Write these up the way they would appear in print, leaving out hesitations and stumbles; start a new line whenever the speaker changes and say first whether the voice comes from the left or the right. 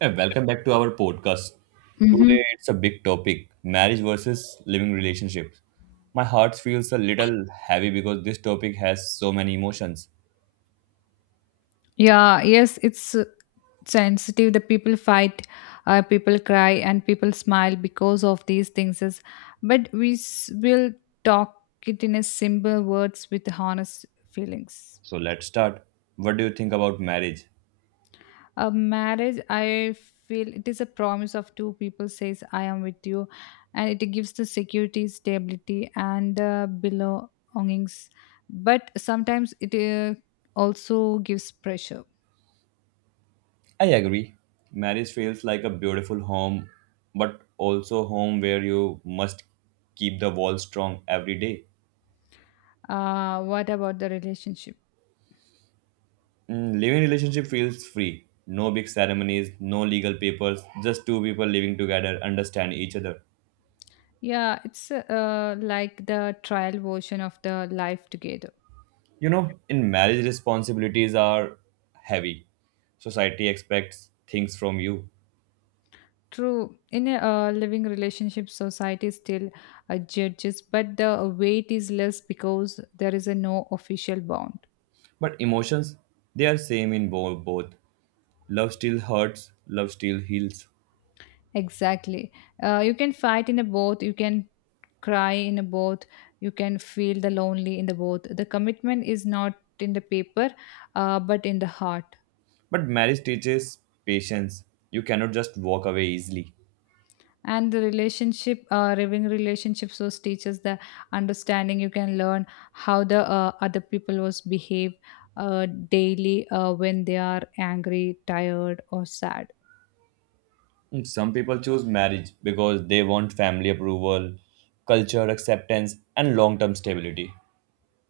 right: And welcome back to our podcast. Today
left: Mm-hmm.
right: it's a big topic marriage versus living relationships. My heart feels a little heavy because this topic has so many emotions.
left: Yeah, yes, it's sensitive. The people fight, people cry, and people smile because of these things. Is But we will talk it in a simple words with honest feelings.
right: So let's start. What do you think about marriage?
left: A marriage, I feel it is a promise of two people says, I am with you. And it gives the security, stability, and belongings. But sometimes it also gives pressure.
right: I agree. Marriage feels like a beautiful home, but also home where you must keep the walls strong every day.
left: What about the relationship?
right: Living relationship feels free. No big ceremonies, no legal papers, just two people living together, understand each other.
left: Yeah, it's like the trial version of the life together.
right: You know, in marriage, responsibilities are heavy. Society expects things from you,
left: True, in a living relationship, society still judges, but the weight is less because there is a no official bond.
right: but emotions, they are same in both. Love still hurts, love still heals.
left: Exactly. You can fight in a boat, you can cry in a boat, you can feel the lonely in the boat. The commitment is not in the paper, but in the heart.
right: But marriage teaches patience. You cannot just walk away easily.
left: And the relationship living relationships was teaches the understanding. You can learn how the other people was behave daily when they are angry, tired, or sad.
right: And Some people choose marriage because they want family approval, culture acceptance, and long term stability.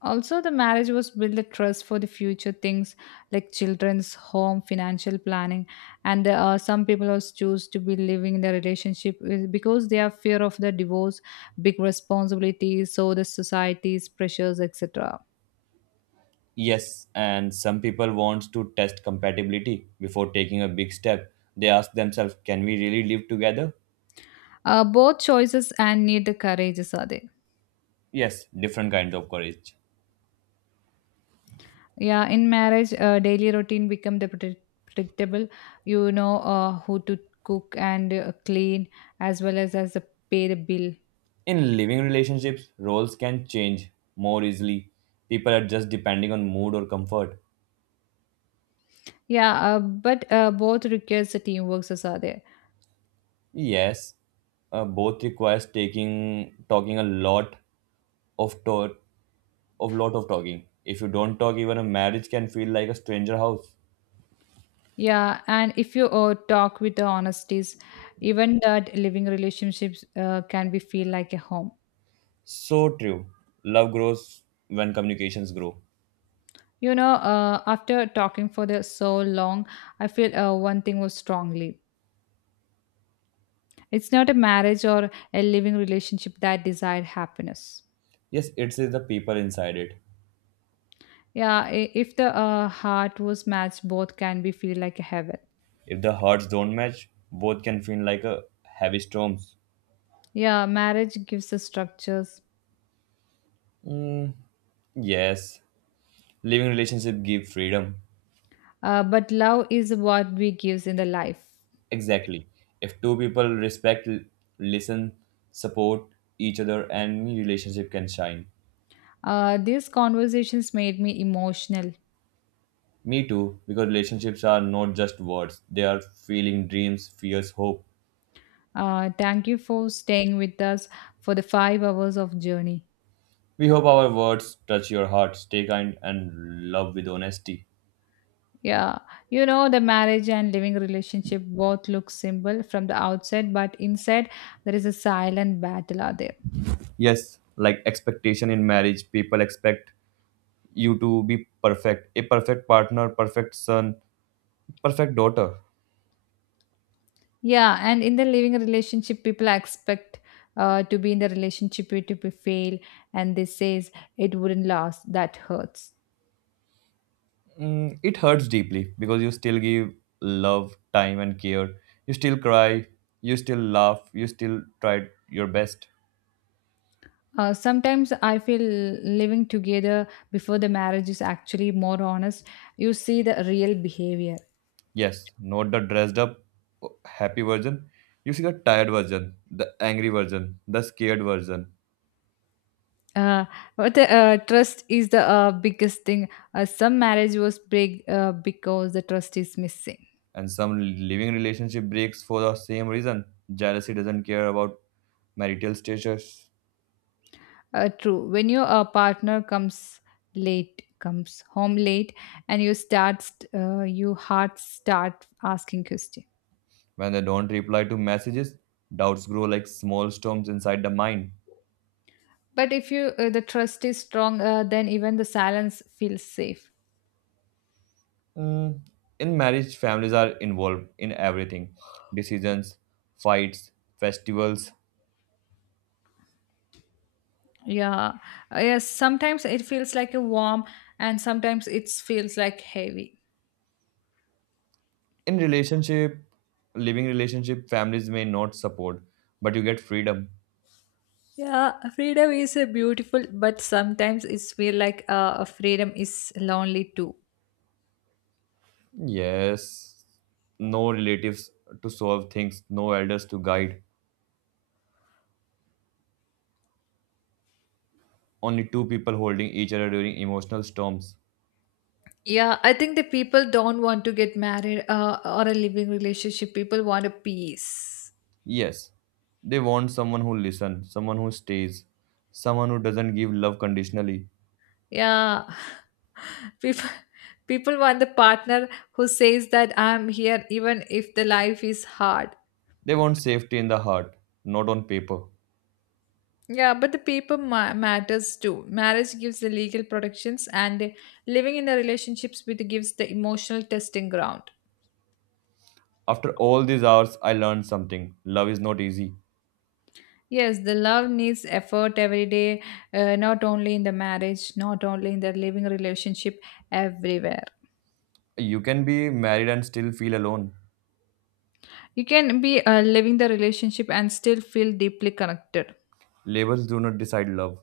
left: Also the marriage was build the trust for the future things like children's home, financial planning, and there some people also choose to be living in the relationship because they are fear of the divorce, big responsibilities, so the society's pressures, etc.
right: Yes, and some people want to test compatibility before taking a big step. They ask themselves, can we really live together?
left: Both choices and need the courages are there.
right: Yes, different kinds of courage.
left: Yeah, in marriage, daily routine become the predictable. You know who to cook and clean, as well as the pay the bill.
right: In living relationships, roles can change more easily. People adjust depending on mood or comfort.
left: Yeah, but both requires the teamwork as are there.
right: Yes, both requires taking talking a lot of of lot of talking. If you don't talk, even a marriage can feel like a stranger house.
left: Yeah, and if you talk with the honesties, even that living relationships can be feel like a home.
right: So true. Love grows when communications grow.
left: You know, after talking for the so long, I feel one thing was strongly. It's not a marriage or a living relationship that desire happiness.
right: Yes, it is the people inside it.
left: Yeah, if the heart was matched, both can be feel like a heaven.
right: If the hearts don't match, both can feel like a heavy storms.
left: Yeah, marriage gives the structures,
right: Mm, yes, living relationship give freedom.
left: but love is what we gives in the life.
right: Exactly. If two people respect, listen, support each other, any relationship can shine.
left: These conversations made me emotional.
right: Me too, because relationships are not just words; they are feeling, dreams, fears, hope.
left: Thank you for staying with us for the 5 hours of journey.
right: We hope our words touch your heart. Stay kind and love with honesty.
left: Yeah, you know the marriage and living relationship both look simple from the outside, but inside there is a silent battle out there.
right: Yes, like expectation in marriage, people expect you to be perfect, a perfect partner, perfect son, perfect daughter.
left: Yeah, and in the living relationship, people expect to be in the relationship to be fail, and they says it wouldn't last. That hurts.
right: Mm, it hurts deeply because you still give love, time, and care. You still cry. You still laugh. You still try your best.
left: Sometimes I feel living together before the marriage is actually more honest. You see the real behavior.
right: Yes, not the dressed up, happy version. You see the tired version, the angry version, the scared version.
left: Uh, but the trust is the biggest thing. Some marriage was big because the trust is missing.
right: And some living relationship breaks for the same reason. Jealousy doesn't care about marital status.
left: True. When your partner comes late, comes home late, and you start, you heart start asking questions.
right: When they don't reply to messages, doubts grow like small storms inside the mind.
left: But if you the trust is strong, then even the silence feels safe.
right: Mm, in marriage, families are involved in everything decisions, fights, festivals.
left: Yeah, yes. Sometimes it feels like a warm, and sometimes it feels like heavy.
right: In relationship, living relationship, families may not support, but you get freedom.
left: Yeah, freedom is a beautiful, but sometimes it's feel like freedom is lonely too.
right: Yes, no relatives to solve things, no elders to guide, only two people holding each other during emotional storms.
left: Yeah, I think the people don't want to get married or a living relationship. People want a peace.
right: Yes, they want someone who listens, someone who stays, someone who doesn't give love conditionally.
left: Yeah. People people want the partner who says that I'm here even if the life is hard.
right: They want safety in the heart, not on paper.
left: Yeah, but the people matters too. Marriage gives the legal protections and the living in the relationships with gives the emotional testing ground.
right: After all these hours, I learned something. Love is not easy.
left: Yes, the love needs effort every day, not only in the marriage, not only in the living relationship, everywhere.
right: You can be married and still feel alone.
left: You can be living the relationship and still feel deeply connected.
right: Labels do not decide love.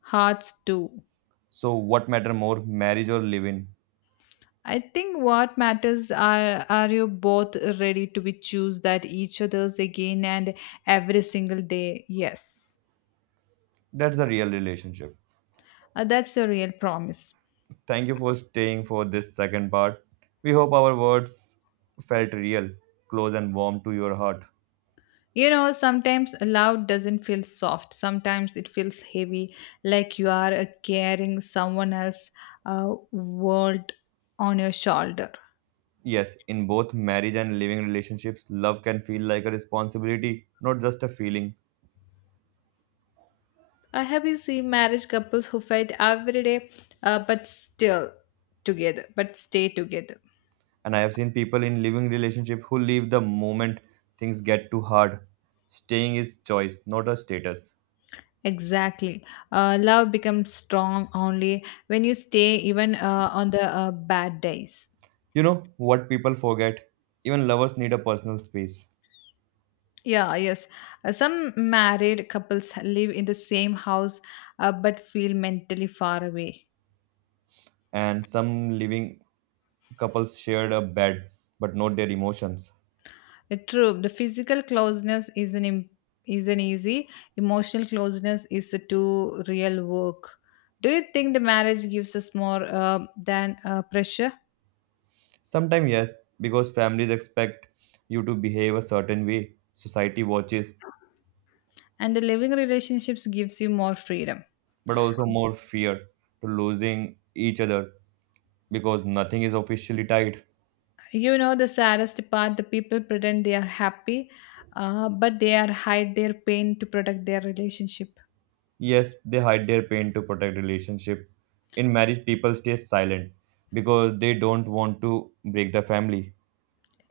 left: Hearts too.
right: So, what matter more, marriage or living?
left: I think what matters are you both ready to be choose that each other's again and every single day. Yes,
right: That's the real relationship.
left: that's a real promise.
right: Thank you for staying for this second part. We hope our words felt real, close, and warm to your heart.
left: You know, sometimes love doesn't feel soft. Sometimes it feels heavy, like you are carrying someone else's uh, world on your shoulder.
right: Yes, in both marriage and living relationships, love can feel like a responsibility, not just a feeling.
left: I have been seeing marriage couples who fight every day, but still together, but stay together.
right: And I have seen people in living relationship who leave the moment things get too hard. Staying is choice, not a status.
left: Exactly. Love becomes strong only when you stay, even on the bad days.
right: You know what people forget? Even lovers need a personal space.
left: Yeah, yes. Some married couples live in the same house, but feel mentally far away.
right: And some living couples shared a bed, but not their emotions.
left: It true. The physical closeness is is an easy. Emotional closeness is a too real work. Do you think the marriage gives us more than pressure,
right: Sometimes, yes, because families expect you to behave a certain way, society watches,
left: and the living relationships gives you more freedom?
right: but also more fear to losing each other because nothing is officially tied.
left: You know the saddest part: the people pretend they are happy, but they are hide their pain to protect their relationship.
right: Yes, they hide their pain to protect relationship. In marriage, people stay silent because they don't want to break the family.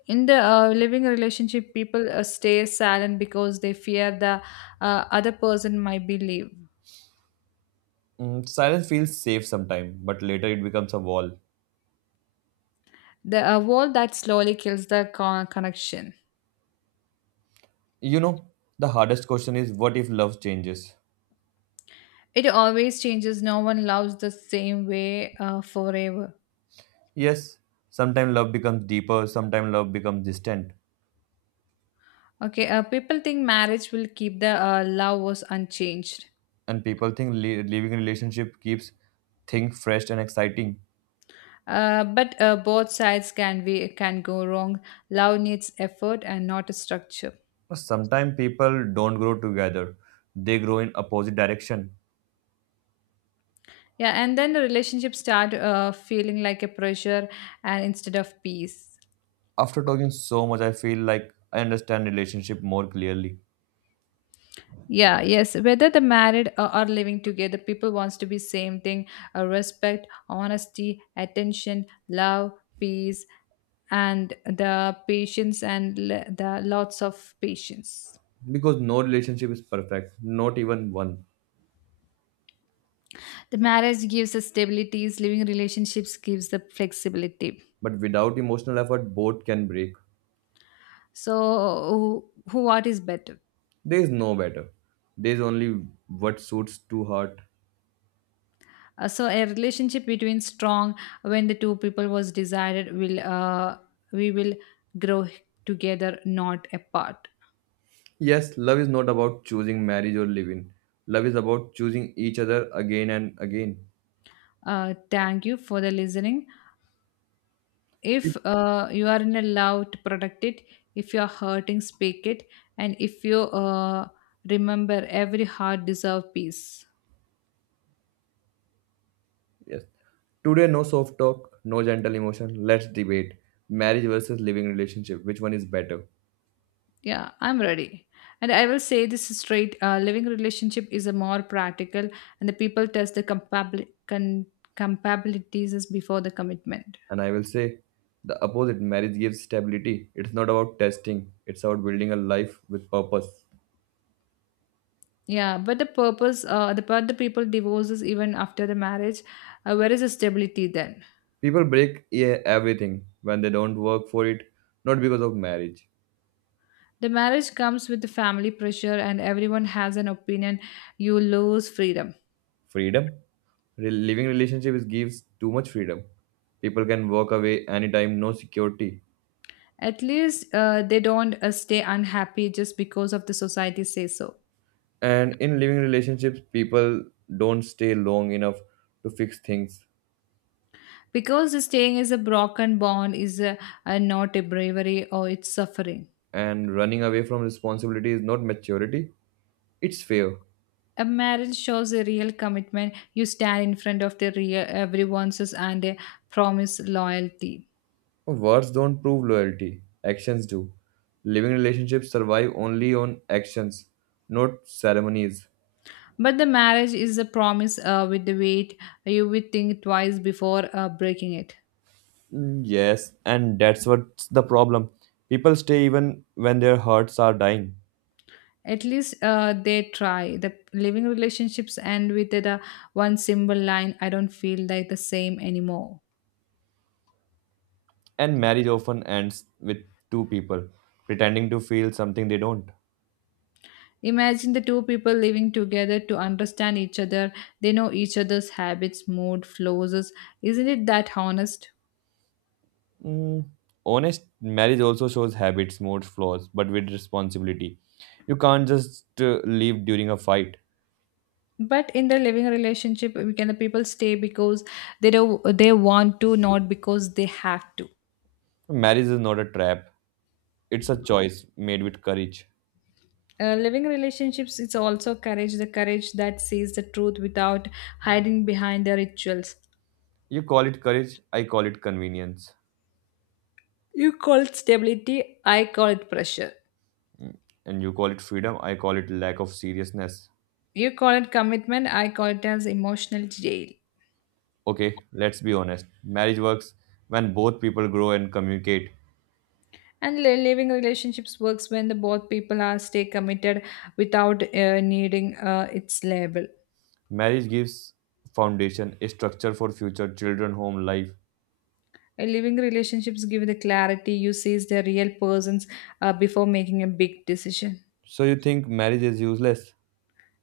left: In the living relationship, people stay silent because they fear the other person might believe.
right: Mm, silence feels safe sometimes, but later it becomes a wall.
left: The a wall that slowly kills the connection.
right: You know, the hardest question is what if love changes?
left: It always changes. No one loves the same way forever.
right: Yes, sometimes love becomes deeper, sometimes love becomes distant,
left: Okay, people think marriage will keep the love was unchanged.
right: and people think leaving a relationship keeps things fresh and exciting.
left: But both sides can go wrong. Love needs effort and not a structure.
right: But sometimes people don't grow together; they grow in opposite direction.
left: Yeah, and then the relationships start feeling like a pressure and instead of peace.
right: After talking so much, I feel like I understand relationship more clearly.
left: Yeah, yes. Whether the married or are living together, people wants to be same thing: respect, honesty, attention, love, peace, and the patience and the lots of patience.
right: Because no relationship is perfect, not even one.
left: The marriage gives us stabilities. Living relationships gives the flexibility.
right: But without emotional effort, both can break.
left: So, what is better?
right: There is no better. There is only what suits to heart.
left: So, a relationship between strong when the two people was desired will we will grow together, not apart.
right: Yes, love is not about choosing marriage or living. Love is about choosing each other again and again.
left: Thank you for the listening.
right: Yes.
left: If you are in a love to protect it, if you are hurting, speak it, and if you remember, every heart deserves peace.
right: Yes. Today, no soft talk, no gentle emotion. Let's debate marriage versus living relationship. Which one is better?
left: Yeah, I'm ready. And I will say this straight: living relationship is a more practical, and the people test the compatibilities before the commitment.
right: And I will say the opposite marriage gives stability. It's not about testing, it's about building a life with purpose.
left: Yeah, but the purpose, the part the people divorces even after the marriage, where is the stability then?
right: People break yeah, everything when they don't work for it, not because of marriage.
left: The marriage comes with the family pressure, and everyone has an opinion. You lose freedom.
right: Freedom? Living relationship is, gives too much freedom. People can walk away anytime, no security.
left: At least they don't stay unhappy just because of the society says so.
right: And in living relationships, people don't stay long enough to fix things.
left: Because staying is a broken bond a not a bravery or it's suffering.
right: And running away from responsibility is not maturity, it's fear.
left: A marriage shows a real commitment. You stand in front of the real everyone's and a promise loyalty.
right: Words don't prove loyalty, actions do. Living relationships survive only on actions, not ceremonies.
left: But the marriage is a promise with the weight. You will think twice before breaking it.
right: Mm, yes, and that's what's the problem. People stay even when their hearts are dying.
left: At least they try. The living relationships end with the one simple line: I don't feel like the same anymore.
right: And marriage often ends with two people pretending to feel something they don't.
left: Imagine the two people living together to understand each other. They know each other's habits, mood, flows. Isn't it that honest?
right: Mm, honest marriage also shows habits, moods, flaws, but with responsibility. You can't just leave during a fight.
left: But in the living relationship, we can the people stay because they want to, not because they have to.
right: Marriage is not a trap, it's a choice made with courage.
left: Living relationships, it's also courage, the courage that sees the truth without hiding behind the rituals.
right: You call it courage, I call it convenience.
left: You call it stability, I call it pressure.
right: And you call it freedom, I call it lack of seriousness.
left: You call it commitment, I call it as emotional jail.
right: Okay, let's be honest. Marriage works when both people grow and communicate.
left: And living relationships works when the both people are stay committed without needing its label.
right: Marriage gives foundation, a structure for future children, home, life.
left: A living relationships give the clarity, you sees the real persons before making a big decision.
right: So you think marriage is useless?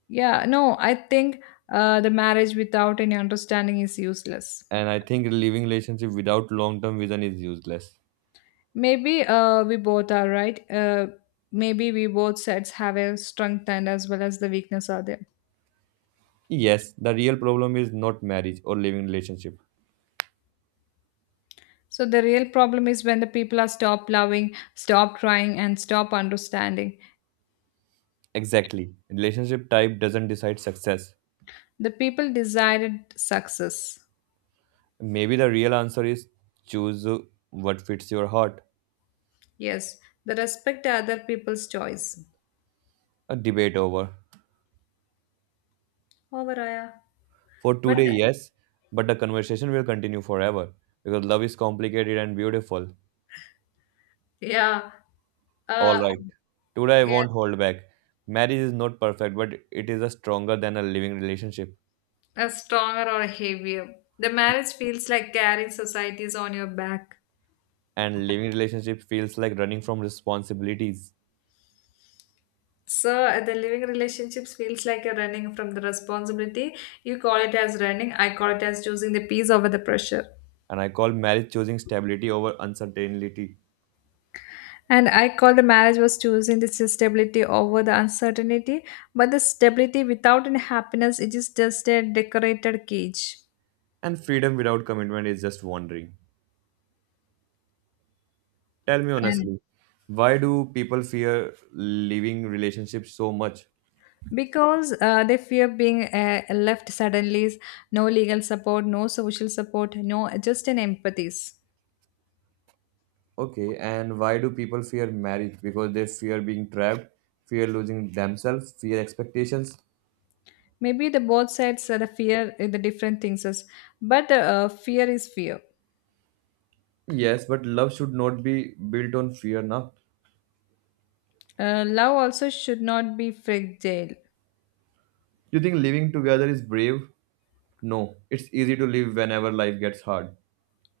left: Yeah, no, I think the marriage without any understanding is useless.
right: And I think living relationship without long-term vision is useless.
left: Maybe we both are right. Maybe we both sets have a strength and as well as the weakness are there.
right: Yes, the real problem is not marriage or living relationship.
left: So the real problem is when the people are stop loving, stop trying, and stop understanding.
right: Exactly. Relationship type doesn't decide success.
left: The people desired success.
right: Maybe the real answer is choose what fits your heart.
left: Yes, the respect other people's choice.
right: A debate over.
left: Over, Aya.
right: For
left: But
right: today,
left: the-
right: yes, but the conversation will continue forever because love is complicated and beautiful.
left: yeah,
right: All
left: uh,
right: right. Today I
left: yeah,
right: won't hold back. Marriage is not perfect, but it is a stronger than a living relationship.
left: a stronger or heavier. The marriage feels like carrying societies on your back.
right: And living relationship feels like running from responsibilities.
left: So the living relationships feels like you're running from the responsibility. You call it as running. I call it as choosing the peace over the pressure.
right: And I call marriage choosing stability over uncertainty.
left: And I call the marriage was choosing the stability over the uncertainty. But the stability without any happiness, it is just a decorated cage.
right: And freedom without commitment is just wandering. Tell me
left: And
right: honestly, why do people fear leaving relationships so much?
left: because they fear being left suddenly, no legal support, no social support, no just an empathies.
right: Okay, and why do people fear marriage? Because they fear being trapped, fear losing themselves, fear expectations.
left: Maybe the both sides are the fear, the different things is, but fear is fear.
right: Yes, but love should not be built on fear now.
left: Love also should not be fragile.
right: You think living together is brave? No, it's easy to live whenever life gets hard.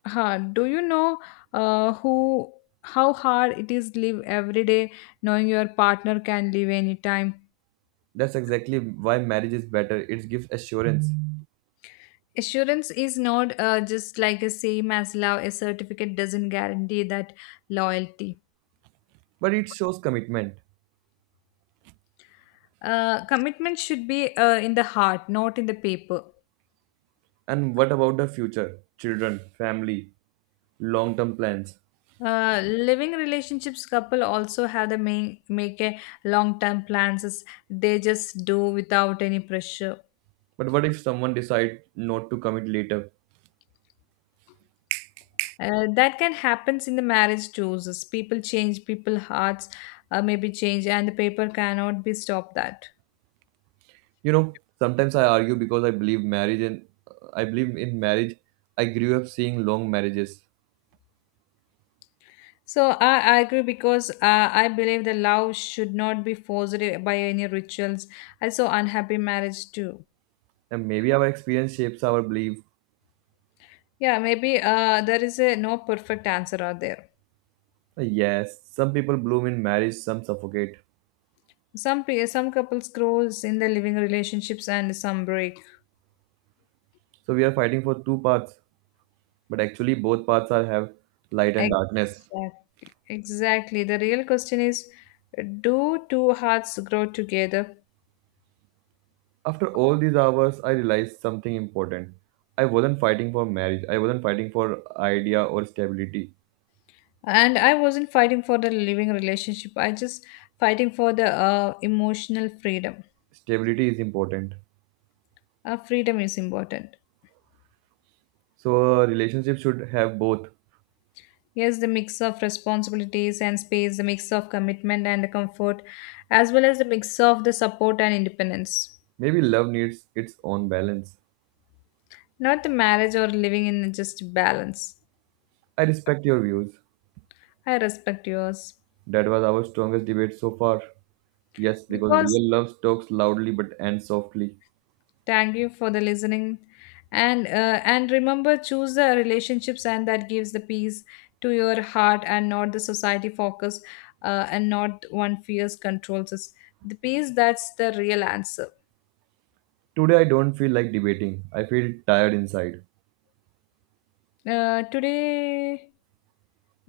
left: Huh. Do you know who how hard it is live every day knowing your partner can leave anytime?
right: That's exactly why marriage is better. It gives assurance,
left: Assurance is not just like a same as love. A certificate doesn't guarantee that loyalty.
right: but it shows commitment.
left: Commitment should be in the heart, not in the paper.
right: And what about the future? Children, family, long term plans.
left: Living relationships couple also have the make a long-term plans as they just do without any pressure.
right: But what if someone decide not to commit later?
left: That can happens in the marriage too. So people change, people hearts maybe change, and the paper cannot be stopped that.
right: You know, sometimes I argue because I believe marriage and I believe in marriage. I grew up seeing long marriages,
left: So I agree because I believe the love should not be forced by any rituals. I saw unhappy marriage too.
right: and maybe our experience shapes our belief.
left: Yeah, maybe there is a no perfect answer out there.
right: Yes, some people bloom in marriage, some suffocate.
left: Some some couples grows in the living relationships and some break.
right: So we are fighting for two paths, but actually both paths are have light and darkness.
left: Exactly. Exactly. The real question is, do two hearts grow together?
right: After all these hours, I realized something important. I wasn't fighting for marriage. I wasn't fighting for idea or stability.
left: And I wasn't fighting for the living relationship, I just fighting for the emotional freedom.
right: Stability is important.
left: Freedom is important.
right: So a relationship should have both.
left: Yes, the mix of responsibilities and space, the mix of commitment and the comfort, as well as the mix of the support and independence.
right: Maybe love needs its own balance.
left: Not the marriage or living in, just balance.
right: I respect your views.
left: I respect yours.
right: That was our strongest debate so far. Yes, because
left: Because
right: real love talks loudly but ends softly.
left: thank you for the listening, and remember, choose the relationships and that gives the peace to your heart, and not the society focus, and not one fears controls us. The peace, that's the real answer.
right: Today I don't feel like debating. I feel tired inside.
left: Today,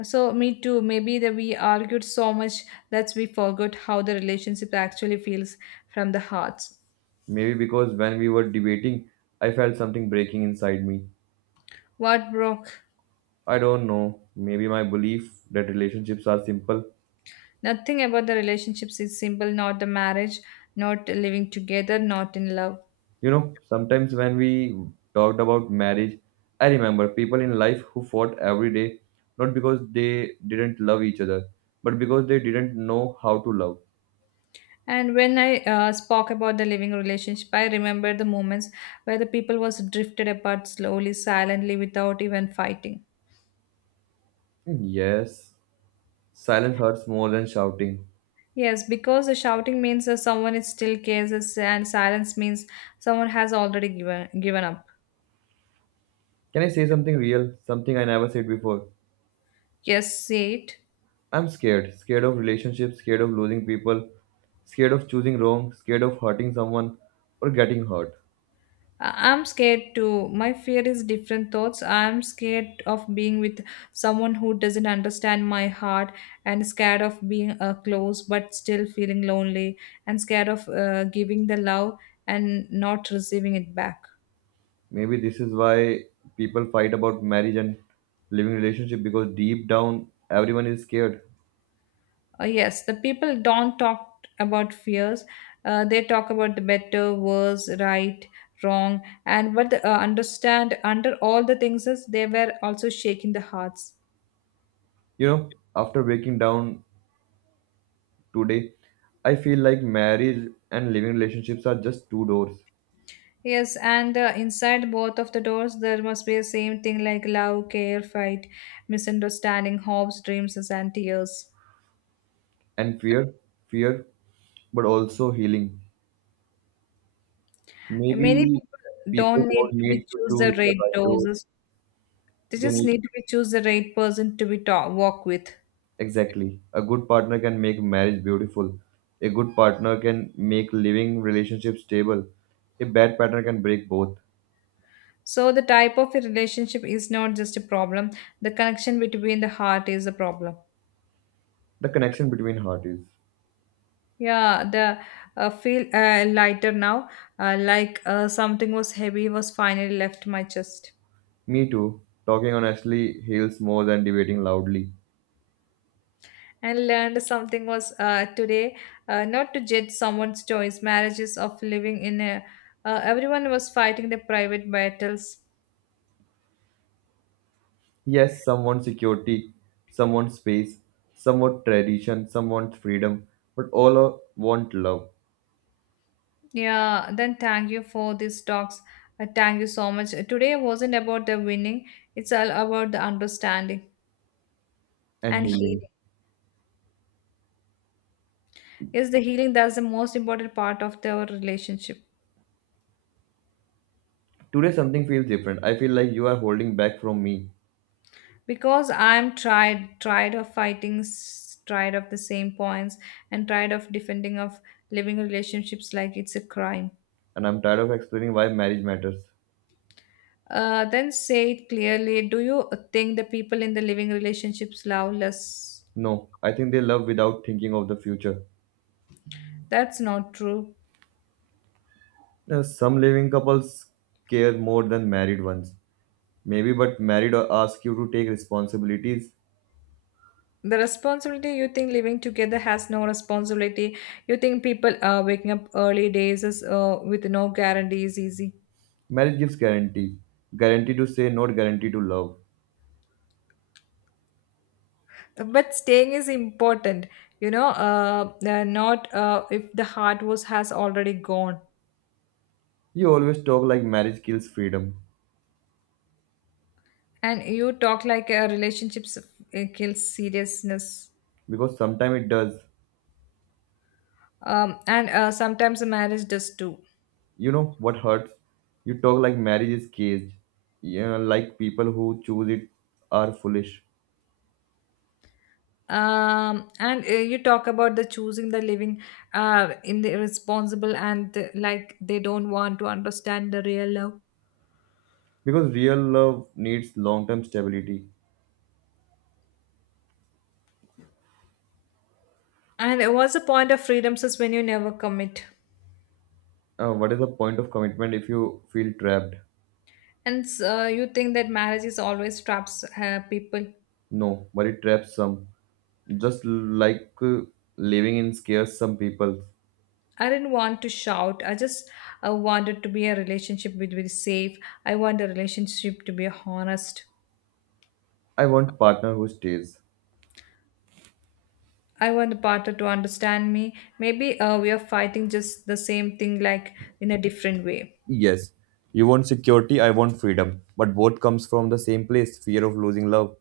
left: so me too. Maybe that we argued so much that we forgot how the relationship actually feels from the hearts.
right: Maybe because when we were debating, I felt something breaking inside me.
left: What broke?
right: I don't know. Maybe my belief that relationships are simple.
left: Nothing about the relationships is simple. Not the marriage, not living together, not in love.
right: You know, sometimes when we talked about marriage, I remember people in life who fought every day, not because they didn't love each other, but because they didn't know how to love.
left: And when I spoke about the living relationship, I remember the moments where the people was drifted apart slowly, silently, without even fighting.
right: Yes, silence hurts more than shouting.
left: Yes, because the shouting means that someone is still cares, and silence means someone has already given up.
right: Can I say something real? Something I never said before.
left: Yes, see it.
right: I'm scared. Scared of relationships, scared of losing people, scared of choosing wrong, scared of hurting someone or getting hurt.
left: I'm scared too. My fear is different thoughts. I'm scared of being with someone who doesn't understand my heart, and scared of being close but still feeling lonely, and scared of giving the love and not receiving it back.
right: Maybe this is why people fight about marriage and living relationship because deep down everyone is scared.
left: Yes, the people don't talk about fears. They talk about the better, worse, right, wrong, and but understand under all the things is they were also shaking the hearts.
right: You know, after breaking down today, I feel like marriage and living relationships are just two doors
left: Yes, and inside both of the doors, there must be the same thing like love, care, fight, misunderstanding, hopes, dreams, and tears.
right: and fear, fear, but also healing.
left: And many
right: Maybe
left: people
right: people
left: don't
right: don't
left: need to be
right: need to
left: choose
right: choose
left: the
right: the
left: right
right: right door.
left: doses. They
right: They
left: just
right: need
left: need to be choose the right person to be talk, walk with.
right: exactly. A good partner can make marriage beautiful. A good partner can make living relationships stable. A bad partner can break both.
left: So the type of a relationship is not just a problem. The connection between the heart is a problem.
right: The connection between heart is.
left: Yeah, the feel lighter now, like something was heavy was finally left my chest.
right: Me too. Talking honestly heals more than debating loudly.
left: And learned something was today, not to judge someone's choice marriages of living in a, everyone was fighting their private battles.
right: Yes, some want security, some want space, some want tradition, some want freedom, but want love
left: Yeah, then thank you for these talks. Thank you so much. Today wasn't about the winning, it's all about the understanding
right: and
left: and
right: healing.
left: healing. Yes, the healing, that's the most important part of their relationship.
right: Today something feels different. I feel like you are holding back from me,
left: Because I'm tried tired of fighting, tired of the same points, and tired of defending of living relationships like it's a crime.
right: and I'm tired of explaining why marriage matters.
left: Then say it clearly. Do you think the people in the living relationships love less?
right: No, I think they love without thinking of the future.
left: That's not true.
right: Some living couples care more than married ones. Maybe, but married ask you to take responsibilities.
left: The responsibility, you think living together has no responsibility. You think people waking up early days is, with no guarantee is easy.
right: Marriage gives guarantee. Guarantee to say, not guarantee to love.
left: But staying is important. You know, not if the heart was has already gone.
right: You always talk like marriage kills freedom.
left: And you talk like a relationships kills seriousness.
right: Because sometimes it does.
left: And Sometimes a marriage does too.
right: You know what hurts? You talk like marriage is caged. Yeah, like people who choose it are foolish.
left: And You talk about the choosing the living in the irresponsible and the, like they don't want to understand the real love.
right: Because real love needs long term stability.
left: And what's the point of freedom is when you never commit?
right: What is the point of commitment if you feel trapped?
left: And You think that marriage is always traps people.
right: No, but it traps some. Just like living in scares some people.
left: I didn't want to shout, I just wanted to be a relationship which will be safe. I want a relationship to be honest.
right: I want partner who stays.
left: I want the partner to understand me. Maybe we are fighting just the same thing, like in a different way.
right: Yes, you want security, I want freedom. But both comes from the same place fear of losing love.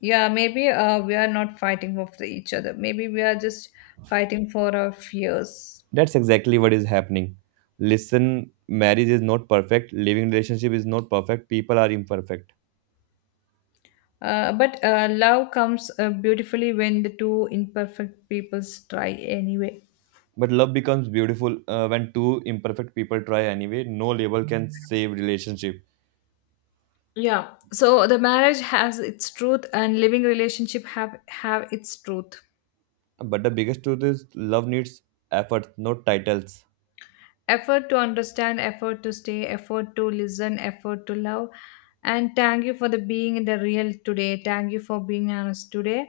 left: Yeah, maybe we are not fighting for each other. Maybe we are just fighting for our fears.
right: That's exactly what is happening. Listen, marriage is not perfect, living relationship is not perfect, people are imperfect.
left: But Love comes beautifully when the two imperfect peoples try anyway.
right: But love becomes beautiful when two imperfect people try anyway. No label can save relationship.
left: Yeah. So the marriage has its truth, and living relationship have its truth.
right: But the biggest truth is love needs effort, not titles.
left: Effort to understand, effort to stay, effort to listen, effort to love. And thank you for the being in the real today. Thank you for being honest today.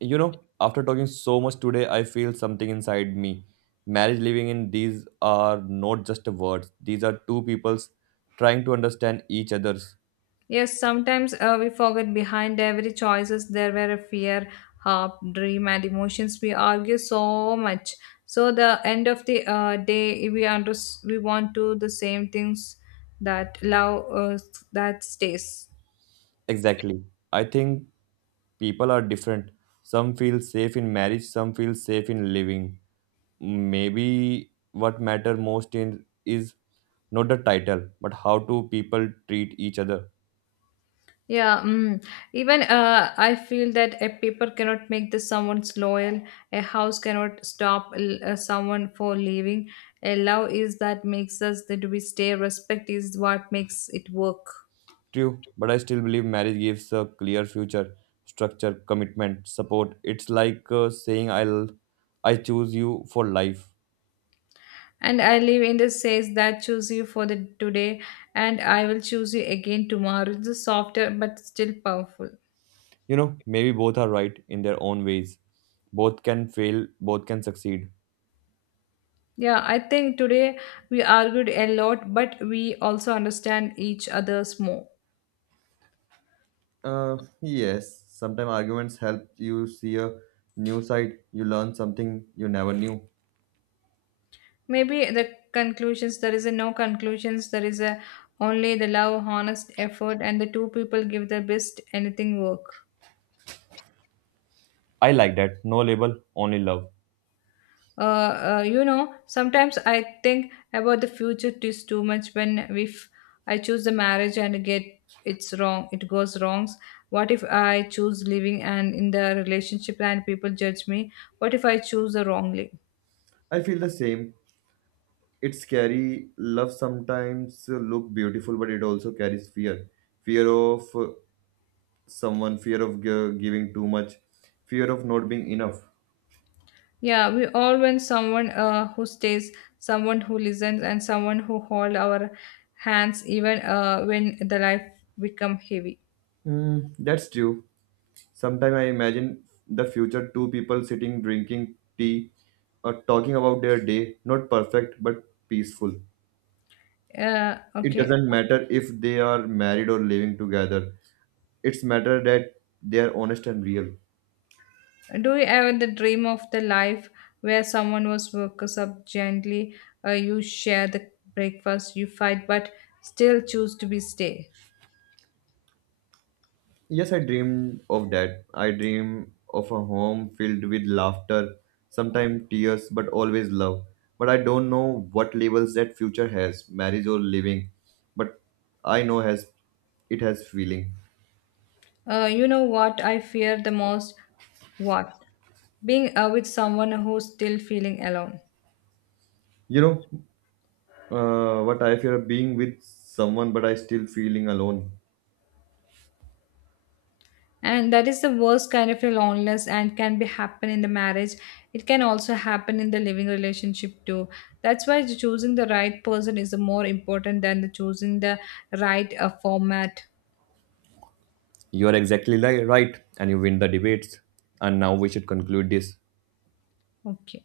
right: You know, after talking so much today, I feel something inside me. Marriage living in these are not just words, these are two peoples trying to understand each other's.
left: Yes, sometimes we forget behind every choices there were a fear, hope, dream, and emotions. We argue so much. So the end of the day, we under, we want to the same things, that love that stays.
right: Exactly. I think people are different. Some feel safe in marriage, some feel safe in living. Maybe what matter most in is not the title, but how two people treat each other.
left: Yeah, mm. Even I feel that a paper cannot make the someone's loyal. A house cannot stop someone for leaving. A love is that makes us that we stay. Respect is what makes it work.
right: True, but I still believe marriage gives a clear future, structure, commitment, support. It's like saying I choose you for life.
left: And I live in the says that choose you for the today, and I will choose you again tomorrow. It's a softer but still powerful.
right: You know, maybe both are right in their own ways. Both can fail, both can succeed.
left: Yeah, I think today we argued a lot, but we also understand each other's more.
right: Yes, sometimes arguments help you see a new side, you learn something you never knew.
left: Maybe the conclusions, there is a no conclusions, there is a only the love, honest effort, and the two people give their best anything work.
right: I like that. No label, only love.
left: You know, sometimes I think about the future is too much. When if I choose the marriage and get, it's wrong, it goes wrongs. What if I choose living and in the relationship and people judge me? What if I choose the wrongly?
right: I feel the same. It's scary. Love sometimes look beautiful, but it also carries fear. Fear of someone, fear of giving too much, fear of not being enough.
left: Yeah, we all want someone who stays, someone who listens, and someone who hold our hands even when the life become heavy.
right: Mm, that's true. Sometimes I imagine the future two people sitting drinking tea or talking about their day, not perfect but peaceful. It
left: Okay.
right: doesn't matter if they are married or living together. It's matter that they are honest and real.
left: Do you ever the dream of the life where someone was woken up gently? You share the breakfast, you fight, but still choose to be stay.
right: Yes, I dreamed of that. I dream of a home filled with laughter, sometimes tears, but always love. But I don't know what labels that future has, marriage or living. But I know has it has feeling.
left: You know what I fear the most? What? Being with someone who's still feeling alone.
right: You know, what I fear being with someone, but I still feeling alone.
left: And that is the worst kind of a loneliness and can be happen in the marriage. It can also happen in the living relationship too. That's why choosing the right person is more important than the choosing the right format.
right: You are exactly right, and you win the debates. And now we should conclude this.
left: Okay.